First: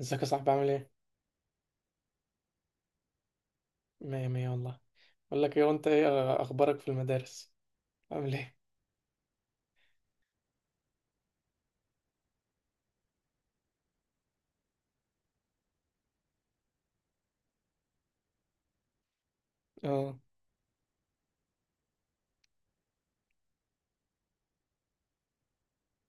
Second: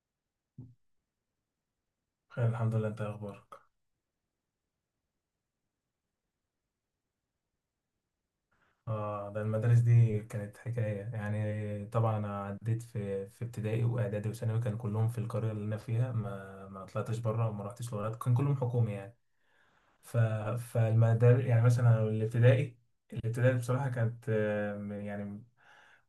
ازيك يا صاحبي، عامل ايه؟ خير الحمد لله. انت ايه اخبارك؟ مية مية والله. بقول لك ايه، وانت ايه اخبارك في المدارس؟ عامل ايه؟ اه، ده المدارس دي كانت حكايه يعني. طبعا انا عديت في ابتدائي واعدادي وثانوي، كان كلهم في القريه اللي انا فيها، ما طلعتش بره وما رحتش لغات، كان كلهم حكومي يعني. اه ف فالمدار يعني مثلا الابتدائي، بصراحه كانت يعني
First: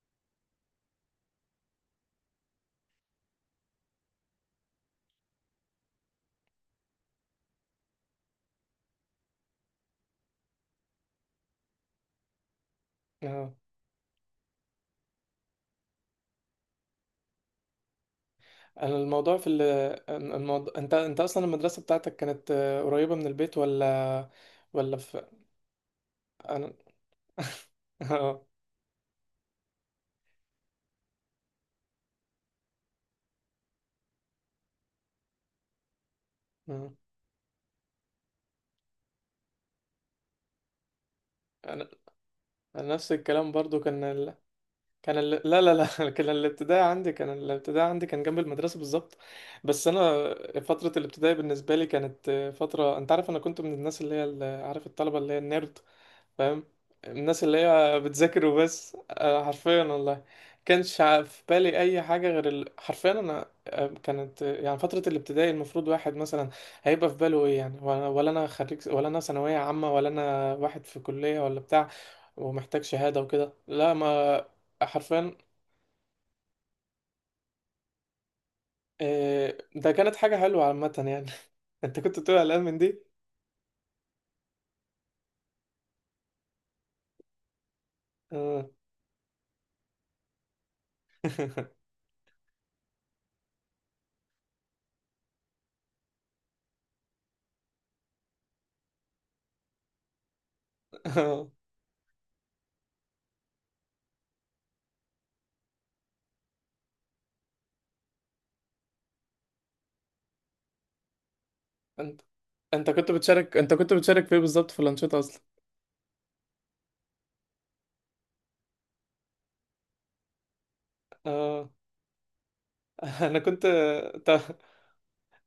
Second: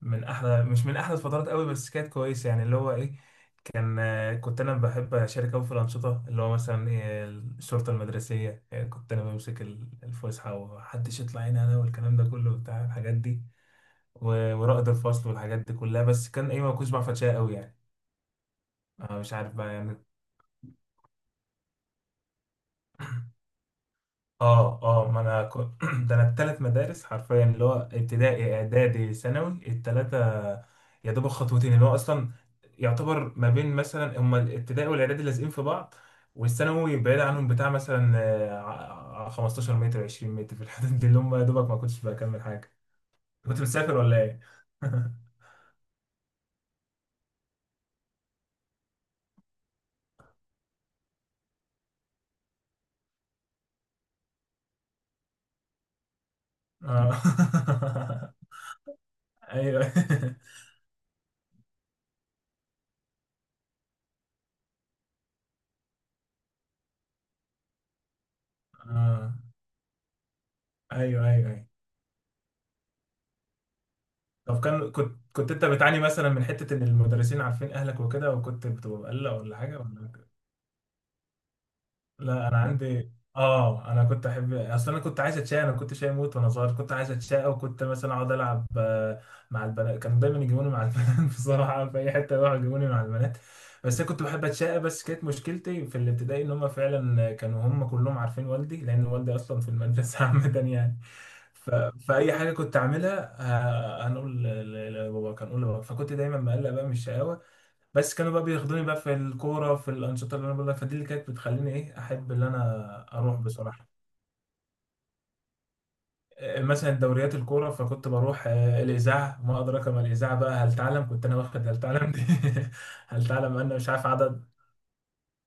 من احلى، مش من احلى الفترات قوي، بس كانت كويسه يعني، اللي هو ايه. كان كنت انا بحب اشارك قوي في الانشطه، اللي هو مثلا إيه، الشرطه المدرسيه. إيه، كنت انا بمسك الفسحه ومحدش يطلع هنا انا، والكلام ده كله بتاع الحاجات دي، اه، ورائد الفصل والحاجات دي كلها. بس كان ايه، ما كنتش بعرف اتشقى قوي يعني. انا أنا مش الموضوع عارف بقى يعني. الموضوع، انت اصلا المدرسة بتاعتك كانت قريبة من البيت، ولا اه ولا اه، ما في انا كنت ده انا التلات انا مدارس حرفيا، اللي هو اه ابتدائي اعدادي ثانوي، التلاتة يا دوب خطوتين، اللي هو اصلا يعتبر ما بين مثلا هما الابتدائي والاعدادي لازقين في بعض، آه. والثانوي بعيد عنهم بتاع مثلا 15 متر 20 متر في الحدود دي، اللي هم يا دوبك ما انا كنتش بكمل حاجة. أنا نفس الكلام كنت برضو مسافر ولا ايه؟ لا لا لا كان الابتدائي عندي كان جنب المدرسة بالظبط. بس انا فترة الابتدائي بالنسبة لي كانت فترة، انت عارف انا كنت من الناس اللي هي عارف، الطلبة اللي هي النيرد، فاهم؟ اه الناس اللي هي بتذاكر وبس ايوه حرفيا والله. في بالي اي حاجه غير حرفيا، انا كانت يعني فتره الابتدائي المفروض واحد مثلا هيبقى في باله ايه، يعني ولا انا خريج، ولا انا اه، ثانويه عامه، ولا انا واحد في ايوه كليه، ايوه ولا ايوه. بتاع ومحتاج شهاده وكده، لا ما. طب كان كنت حرفيا كنت انت بتعاني مثلا من حتة ان المدرسين عارفين اهلك وكده، وكنت بتبقى مقلق ولا حاجة ده ولا؟ كانت حاجه حلوه عامه يعني. انت كنت بتقول لا انا قلقان من دي؟ عندي، اه، انا كنت احب، اصل انا كنت عايز اتشقى، انا كنت شقي موت وانا صغير، كنت عايز اتشقى، وكنت مثلا اقعد العب آه. مع البنات، كانوا دايما يجيبوني مع البنات بصراحه في اي حته يروحوا يجيبوني مع البنات، بس انا كنت بحب اتشقى. بس كانت مشكلتي في الابتدائي ان هم فعلا كانوا هم كلهم عارفين والدي، لان والدي اصلا في المدرسه عامه يعني. آه. ف... فاي حاجه كنت اعملها هنقول لبابا، كان اقول لبابا، فكنت دايما مقلق بقى من الشقاوه. بس كانوا بقى بياخدوني بقى في الكورة، في الأنشطة اللي أنا بقول لك، فدي اللي كانت بتخليني إيه انت أحب اللي انت أنا كنت أروح بتشارك، انت بصراحة. كنت بتشارك في ايه بالظبط، في الانشطه اصلا؟ مثلا دوريات الكورة، فكنت بروح الإذاعة، ما أدراك ما الإذاعة بقى، هل تعلم، كنت أنا واخد اه. هل تعلم دي هل انا تعلم، كنت أنا مش عارف عدد. تا-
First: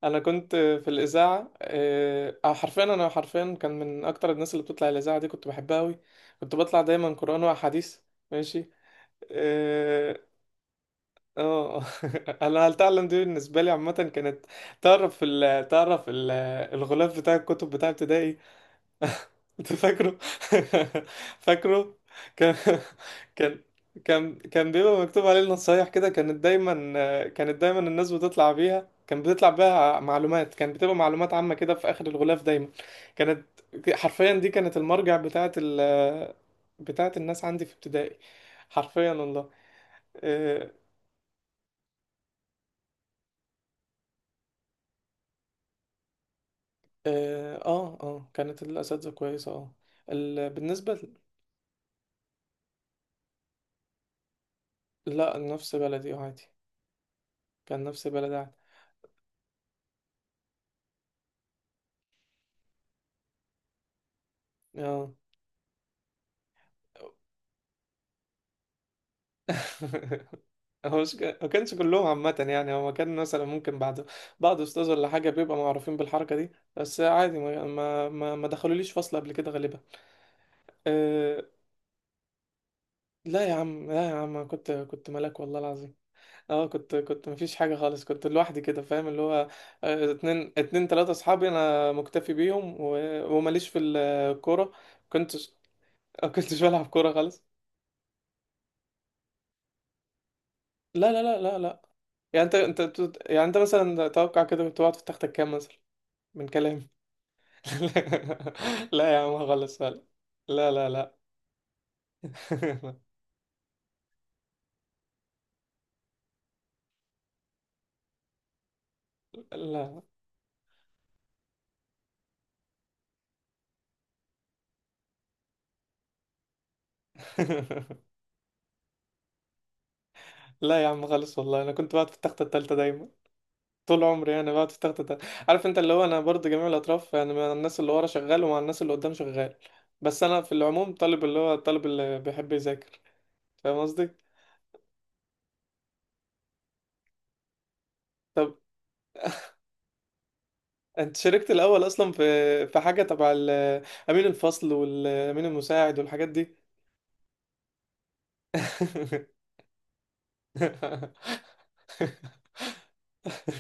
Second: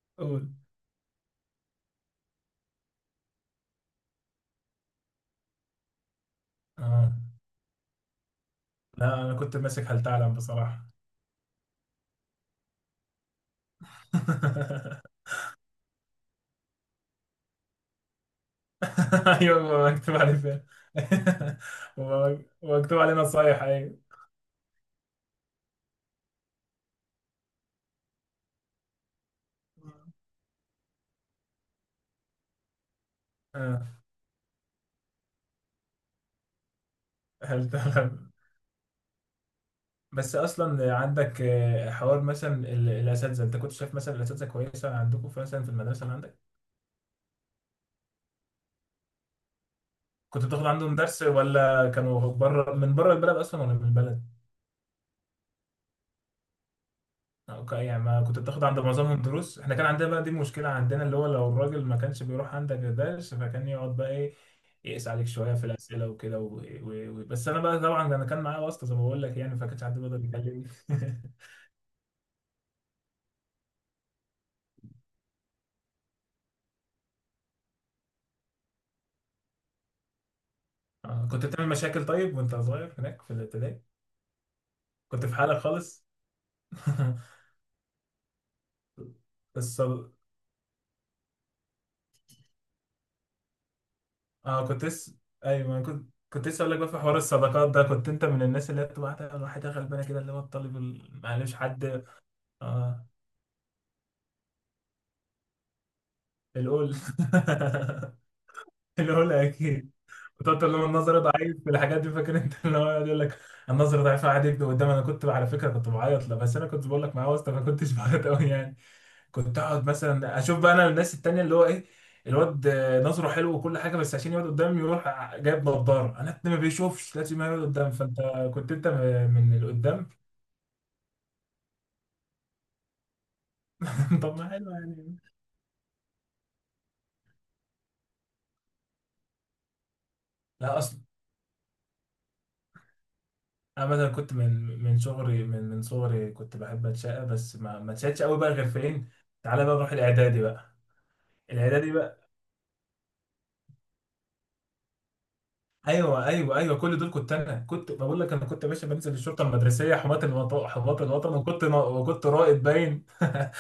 انا قول. كنت في الاذاعه حرفيا، انا حرفيا كان من اكتر الناس اللي بتطلع الاذاعه دي، كنت بحبها قوي. كنت بطلع دايما آه. قران واحاديث. ماشي. لا أنا كنت ماسك هل اه تعلم بصراحة آه. انا هل تعلم دي بالنسبه لي عامه كانت. تعرف الغلاف بتاع الكتب بتاع ابتدائي، أيوة انت بقى، فاكره؟ مكتوب عليه فين؟ فاكره. كان ومكتوب عليه كان نصايح، أيوة. كان بيبقى مكتوب عليه النصايح كده، كانت دايما، كانت دايما الناس بتطلع بيها، كان بتطلع بيها معلومات، كان بتبقى معلومات عامة كده في آخر الغلاف دايما. كانت آه، حرفيا دي كانت المرجع بتاعت الناس عندي هل في ابتدائي، تعلم. حرفيا والله. بس اه اصلا عندك حوار مثلا الاساتذه، انت كنت شايف مثلا الاساتذه كويسه عندكم مثلا في المدرسه اللي عندك؟ اه آه، كانت الأساتذة كويسة، اه. كنت ال- بتاخد بالنسبة عندهم ل- درس ولا كانوا بره من بره البلد اصلا ولا من البلد؟ لا نفس بلدي عادي. أو كان يعني نفس ما بلدي كنت عادي. بتاخد عند معظمهم دروس. احنا كان عندنا بقى دي مشكله عندنا، اللي هو لو الراجل ما كانش بيروح عندك درس فكان يقعد بقى ايه، يقيس اه. عليك شويه في الاسئله وكده بس انا بقى طبعا انا كان معايا واسطه زي ما بقول لك يعني، فكانش حد بيقدر يكلمني هو مش ما كانش كلهم عامة يعني، هو كان مثلا ممكن بعد بعض أستاذ ولا حاجة بيبقى معروفين بالحركة دي، بس عادي ما دخلوليش فصل قبل كده غالبا. أه. كنت بتعمل مشاكل طيب وانت صغير هناك في لا يا الابتدائي؟ عم، لا يا عم، أنا كنت كنت في ملاك والله حالك العظيم. خالص؟ اه كنت كنت مفيش حاجة خالص، كنت لوحدي كده، فاهم اللي هو الصد... اتنين اتنين تلاتة أصحابي، أنا مكتفي بيهم، وماليش في اه الكورة. كنت لسه، كنتش ايوه ما كنت، كنت كنتش لسه اقول لك بلعب بقى في كورة حوار خالص. الصداقات ده، كنت انت من الناس اللي هي بتبقى تعمل واحده غلبانه كده، اللي هو الطالب لا لا لا معلش لا لا. حد، يعني اه، يعني انت مثلا توقع كده كنت بتقعد في تختك كام مثلا، من كلام. القول لا يا القول عم خالص، اكيد. فعلا. وتقعد لا تقول لهم لا لا. النظر ضعيف في الحاجات دي، فاكر؟ انت اللي هو يقعد يقول لك النظر ضعيف قاعد يكتب قدام. انا كنت على فكره كنت بعيط له، بس انا كنت بقول لك معاه واسطه، ما كنتش بعيط قوي يعني. كنت اقعد لا. مثلا اشوف بقى انا الناس التانية، اللي هو ايه، الواد نظره حلو وكل حاجه، بس عشان يقعد قدام يروح جايب نضاره، انا ما بيشوفش لازم يقعد قدام. فانت كنت انت من اللي قدام. لا يا عم خالص والله، انا كنت بقعد في التخته التالتة دايما، طول طب عمري ما انا بقعد حلو في التخته يعني. التالتة. عارف انت اللي هو، انا برضو جميع الاطراف يعني، مع الناس اللي ورا شغال، ومع الناس اللي قدام شغال. بس انا في لا العموم اصلا طالب، اللي هو الطالب اللي بيحب يذاكر، فاهم انا مثلا قصدي؟ كنت من صغري، من صغري كنت بحب اتشقى، بس ما اتشقتش قوي بقى طب غير فين. تعالى بقى نروح الاعدادي بقى. انت شاركت الاول الاعدادي اصلا في بقى، في حاجه تبع امين الفصل والامين المساعد ايوه والحاجات دي؟ ايوه ايوه كل دول كنت انا. كنت بقول لك، انا كنت يا باشا بنزل الشرطه المدرسيه، حماة الوطن، حماة الوطن، وكنت رائد باين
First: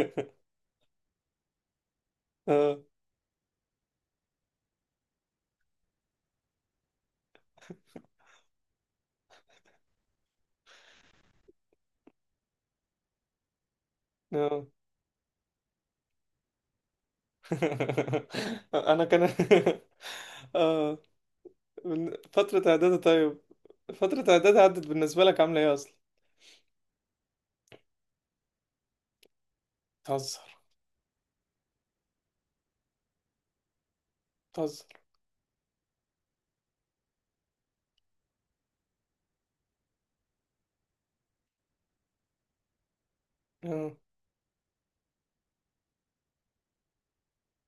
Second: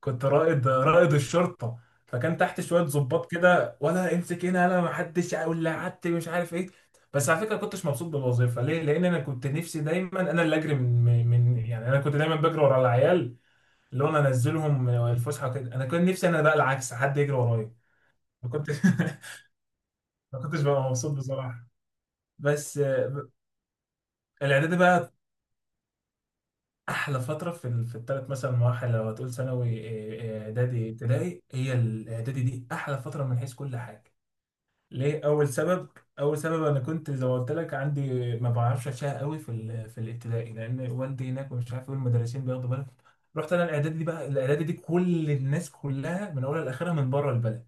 كنت رائد، الشرطه، فكان تحت شويه ضباط كده، ولا امسك هنا انا ما حدش ولا قعدت مش عارف ايه. بس على فكره ما كنتش مبسوط بالوظيفه. ليه؟ لان انا كنت نفسي دايما انا اللي اجري يعني انا كنت دايما بجري ورا العيال، اللي هو انا اه. انزلهم الفسحه كده، انا كنت نفسي انا بقى العكس حد يجري ورايا. ما كنتش انا كان ما كنتش ببقى اه. مبسوط بصراحه. من فترة بس اعدادي، طيب، فترة اعدادي الاعدادي عدت بقى بالنسبة لك عاملة ايه اصلا؟ احلى فتره في في الثلاث مثلا مراحل، لو هتقول ثانوي بتهزر، اعدادي ابتدائي، هي الاعدادي دي احلى فتره من حيث كل حاجه. بتهزر. ليه؟ اول سبب، اول سبب انا كنت زي ما قلت لك عندي ما بعرفش اشياء قوي في في الابتدائي لان والدي هناك ومش عارف ايه، المدرسين بياخدوا بالهم. رحت انا اه الاعدادي دي بقى، الاعدادي دي كل الناس كلها من اولها لاخرها من بره البلد،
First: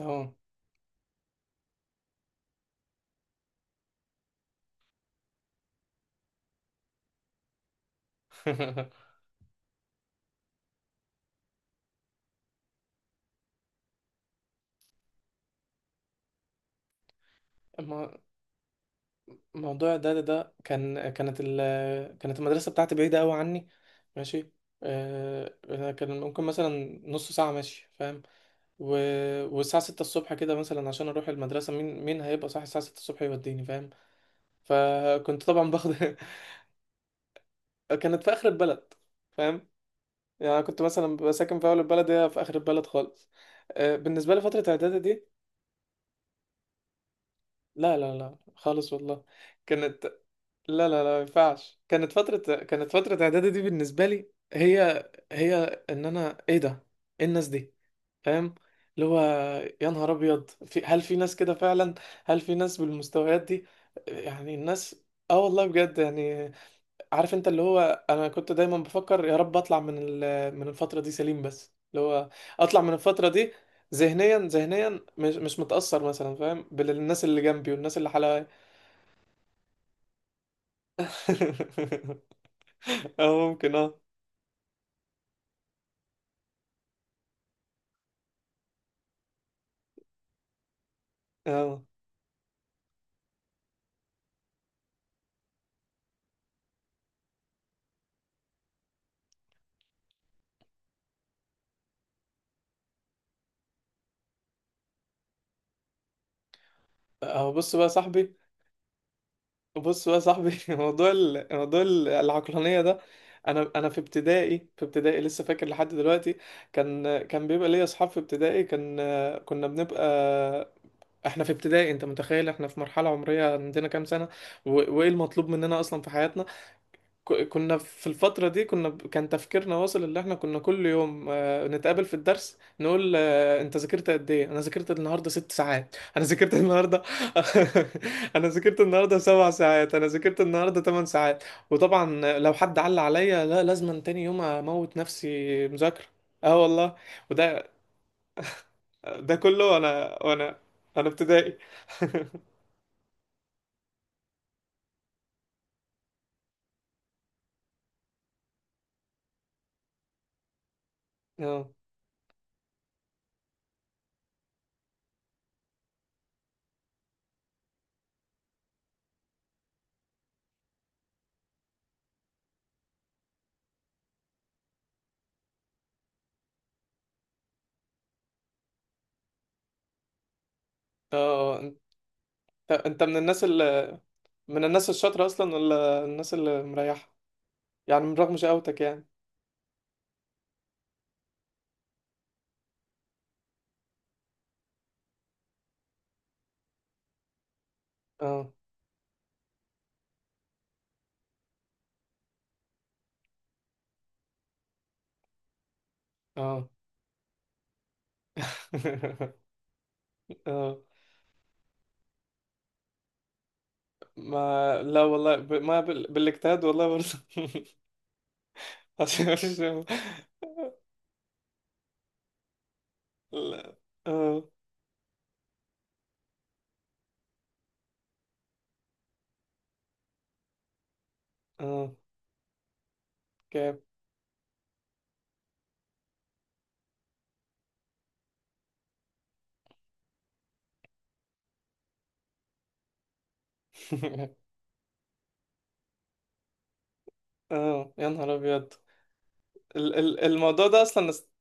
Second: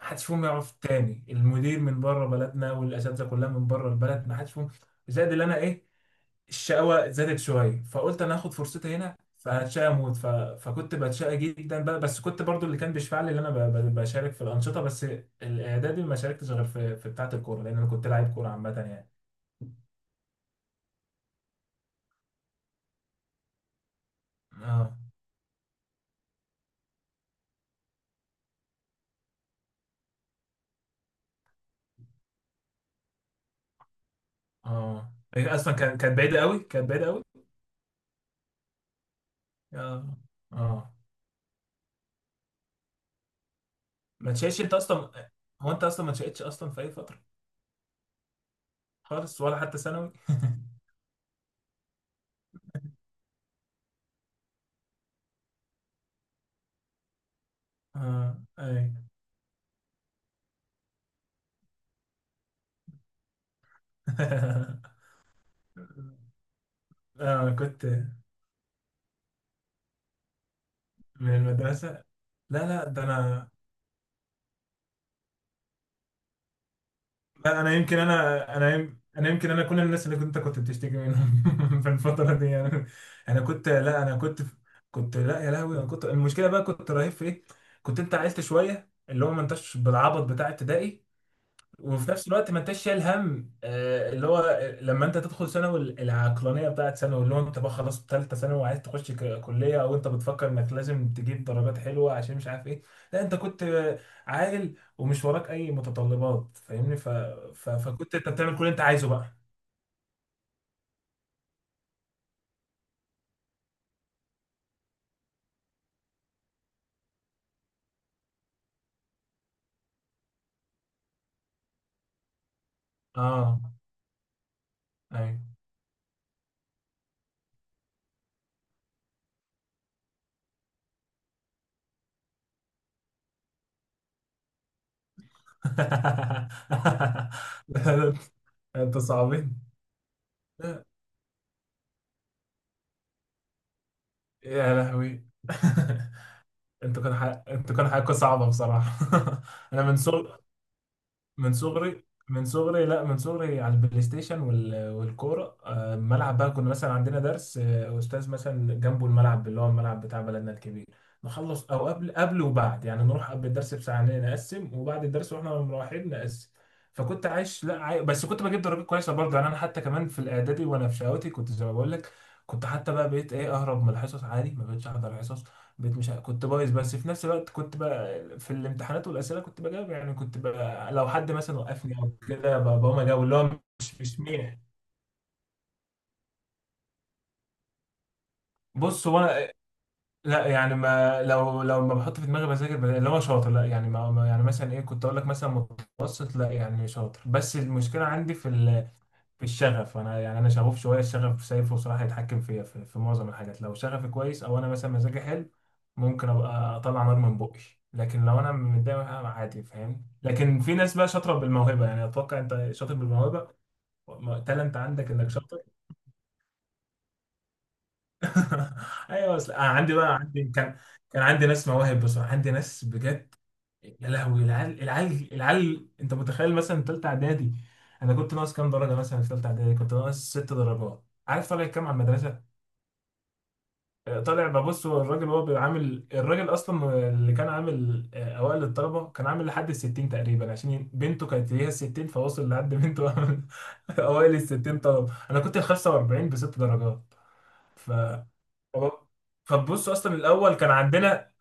ما حدش فيهم يعرف التاني، المدير من بره بلدنا والاساتذه كلها من بره البلد، ما حدش فيهم. زائد اللي انا ايه، الشقاوة زادت شوية، فقلت أنا هاخد فرصتي هنا فهتشقى أموت. فكنت بتشقى جدا بقى. بس كنت برضو اللي كان بيشفع لي إن أنا بشارك في الأنشطة. بس الإعدادي ما شاركتش غير في بتاعة الكورة، لأن أنا كنت الم- لاعب كورة عامة يعني. موضوع اعدادي ده كان، كانت المدرسة بتاعتي بعيدة قوي عني، ماشي. آه. أنا كان ممكن مثلا نص ساعة ماشي، فاهم؟ و... والساعة ستة الصبح كده مثلا عشان أروح المدرسة، مين مين هيبقى صاحي الساعة 6 الصبح يوديني، فاهم؟ آه، فكنت هي طبعا أصلا كانت، باخد كانت بعيدة أوي، كانت بعيدة أوي. كانت في اخر البلد، فاهم، آه. يعني أنا كنت آه، مثلا ببقى ساكن في اول البلد، هي في اخر البلد خالص. ما بالنسبه لي تشقتش فتره أنت اعدادي أصلا؟ دي، هو أنت أصلا ما تشقتش أصلا في أي فترة لا لا لا خالص والله. خالص؟ ولا حتى كانت، ثانوي؟ لا لا لا ما ينفعش، كانت فتره، كانت فتره اعدادي دي بالنسبه لي هي هي ان انا ايه ده، ايه الناس دي، آه، فاهم؟ أي اللي هو يا نهار ابيض، في هل في ناس كده فعلا، هل في ناس بالمستويات دي يعني الناس؟ اه والله بجد يعني، عارف انت آه اللي كنت هو، انا كنت دايما بفكر يا رب اطلع من من الفتره دي من سليم، بس المدرسة، اللي هو لا اطلع لا من ده الفتره أنا. دي ذهنيا، ذهنيا مش متاثر مثلا، فاهم، بالناس اللي لا جنبي انا والناس يمكن، اللي حواليا. انا انا يم- انا يمكن انا كل الناس اللي كنت كنت بتشتكي منهم في الفتره دي انا، انا اه كنت ممكن اه. لا انا كنت كنت لا يا لهوي انا كنت، المشكله بقى كنت رهيب في ايه، كنت انت عيلت شويه اللي هو ما انتش بالعبط بتاع ابتدائي، اه وفي نفس الوقت ما انتش شايل هم اللي هو لما انت تدخل ثانوي العقلانيه بتاعت ثانوي، اللي هو انت بقى خلاص ثالثه ثانوي وعايز تخش كليه، او انت بتفكر انك لازم تجيب درجات حلوه عشان مش عارف ايه. لا انت كنت عاقل ومش وراك اي متطلبات، فاهمني؟ اه. بص بقى يا فكنت انت صاحبي، بتعمل كل اللي انت عايزه بقى. بص بقى يا صاحبي، موضوع العقلانيه ده، انا في ابتدائي، في ابتدائي لسه فاكر لحد دلوقتي، كان، كان بيبقى ليا اصحاب في ابتدائي، كان كنا بنبقى، احنا في ابتدائي، انت متخيل احنا في مرحلة عمرية اه عندنا كام سنة؟ و... وايه ايوه المطلوب مننا اصلا في حياتنا؟ كنا في الفترة دي كنا كان تفكيرنا واصل اللي احنا كنا كل يوم نتقابل في الدرس نقول انت ذاكرت قد ايه؟ انا ذاكرت النهاردة 6 ساعات، انا ذاكرت النهاردة انا ذاكرت انت النهاردة سبع صعبين، ساعات انا ذاكرت النهاردة 8 ساعات. وطبعا لو حد علق عليا، لا، لازم تاني يوم يا اموت لهوي نفسي مذاكرة. اه والله. انتوا كان وده انتوا كان حقكم صعبه بصراحه ده كله انا من انا صغر، وانا انا من ابتدائي. صغري، من صغري لا، من صغري على البلاي ستيشن والكوره. الملعب بقى، كنا مثلا عندنا درس، استاذ مثلا جنبه الملعب، اللي هو الملعب بتاع بلدنا الكبير، اه نخلص او قبل وبعد يعني، نروح قبل الدرس بساعه نقسم، وبعد الدرس واحنا مروحين نقسم. فكنت عايش لا بس كنت بجيب درجات كويسه برضه يعني. انا حتى كمان في الاعدادي وانا في شهوتي كنت زي ما بقول لك، كنت حتى بقى بقيت ايه، اهرب من الحصص عادي، ما بقتش احضر حصص. بقيت مش كنت بايظ، بس في نفس الوقت كنت بقى في الامتحانات والاسئله كنت بجاوب يعني، كنت بقى لو حد اه. مثلا انت وقفني او كده بقوم انت من اجاوب، اللي الناس هو اللي، مش مين. من الناس الشاطرة اصلا ولا الناس اللي مريحة، يعني من رغم شقاوتك يعني؟ بص هو انا، لا يعني ما، لو ما بحط في دماغي بذاكر اللي هو شاطر، لا يعني يعني مثلا ايه، كنت اقول لك مثلا متوسط، لا يعني شاطر، بس المشكله عندي اه في الشغف انا، يعني انا شغوف شويه، الشغف شايفه صراحه يتحكم فيا في معظم الحاجات، لو شغفي كويس او انا مثلا مزاجي حلو ممكن اه. ابقى اطلع نار من بقي. لكن لو انا متضايق أنا عادي، فاهم؟ لكن في اه. ناس بقى شاطره بالموهبه يعني. اتوقع انت شاطر بالموهبه، تالنت ما لا عندك انك والله ب... شاطر. ما بال... بالاجتهاد والله برضه. عشان ايوه، بس مفيش. أنا عندي بقى، عندي كان كان عندي ناس مواهب بصراحه، عندي ناس بجد لا. يا اه لهوي. العيال انت متخيل مثلا ثالثه اعدادي، انا كنت ناقص كام درجه، مثلا في ثالثه اعدادي كنت ناقص ست درجات. عارف طالع كام اه. على المدرسه؟ كام؟ طالع، ببص هو الراجل هو بيبقى عامل، الراجل اصلا اللي كان عامل اوائل الطلبه كان عامل لحد ال 60 تقريبا، عشان بنته كانت ليها 60، فوصل لحد بنته اوائل ال 60 طلبه انا كنت ال 45 بست درجات. اه يا نهار ابيض. تمام. فبص اصلا الاول الموضوع كان ده اصلا، عندنا.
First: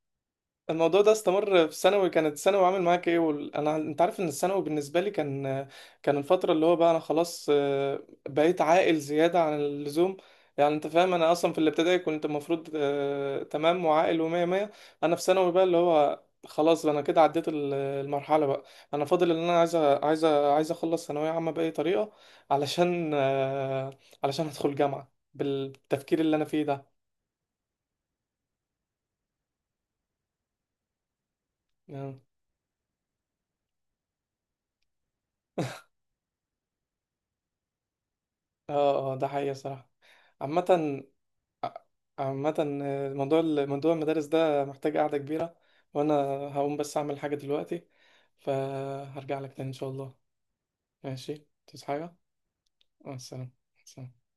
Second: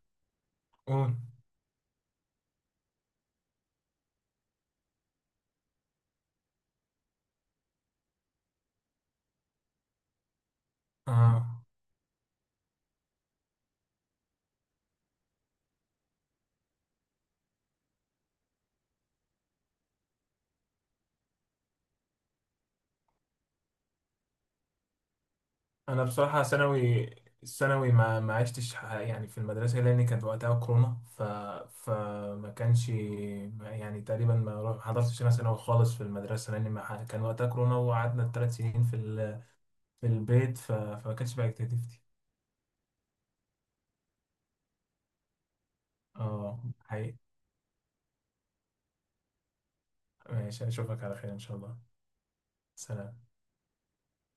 الموضوع ده قول. استمر في ثانوي، كانت ثانوي عامل معاك ايه؟ انا انت عارف ان الثانوي بالنسبه لي كان، كان الفتره اللي هو بقى انا خلاص بقيت عاقل زياده عن اللزوم. يعني انت فاهم، انا اصلا في اه، الابتدائي كنت المفروض تمام وعاقل ومية مية، انا في ثانوي بقى اللي هو خلاص، انا كده عديت المرحله بقى. انا فاضل ان انا عايز اخلص ثانويه عامه باي طريقه، علشان علشان ادخل جامعه انا بالتفكير اللي بصراحه انا فيه ده، ثانوي، الثانوي ما عشتش يعني في المدرسه، لان كانت وقتها كورونا. ف يعني. فما كانش ما- يعني تقريبا ما حضرتش انا ثانوي خالص في المدرسه، لان ما ح- كان وقتها كورونا، وقعدنا الثلاث سنين اه اه، ده حقيقه صراحه. في البيت. عامة، فما كانش بقى اكتيفيتي. عامة موضوع المدارس ده محتاج قعدة كبيرة، وأنا اه هقوم بس حقيقي. أعمل حاجة دلوقتي، فهرجع لك تاني إن شاء الله. ماشي، اشوفك على خير ان ماشي، شاء الله. تصحى حاجة، مع سلام. السلامة، سلام.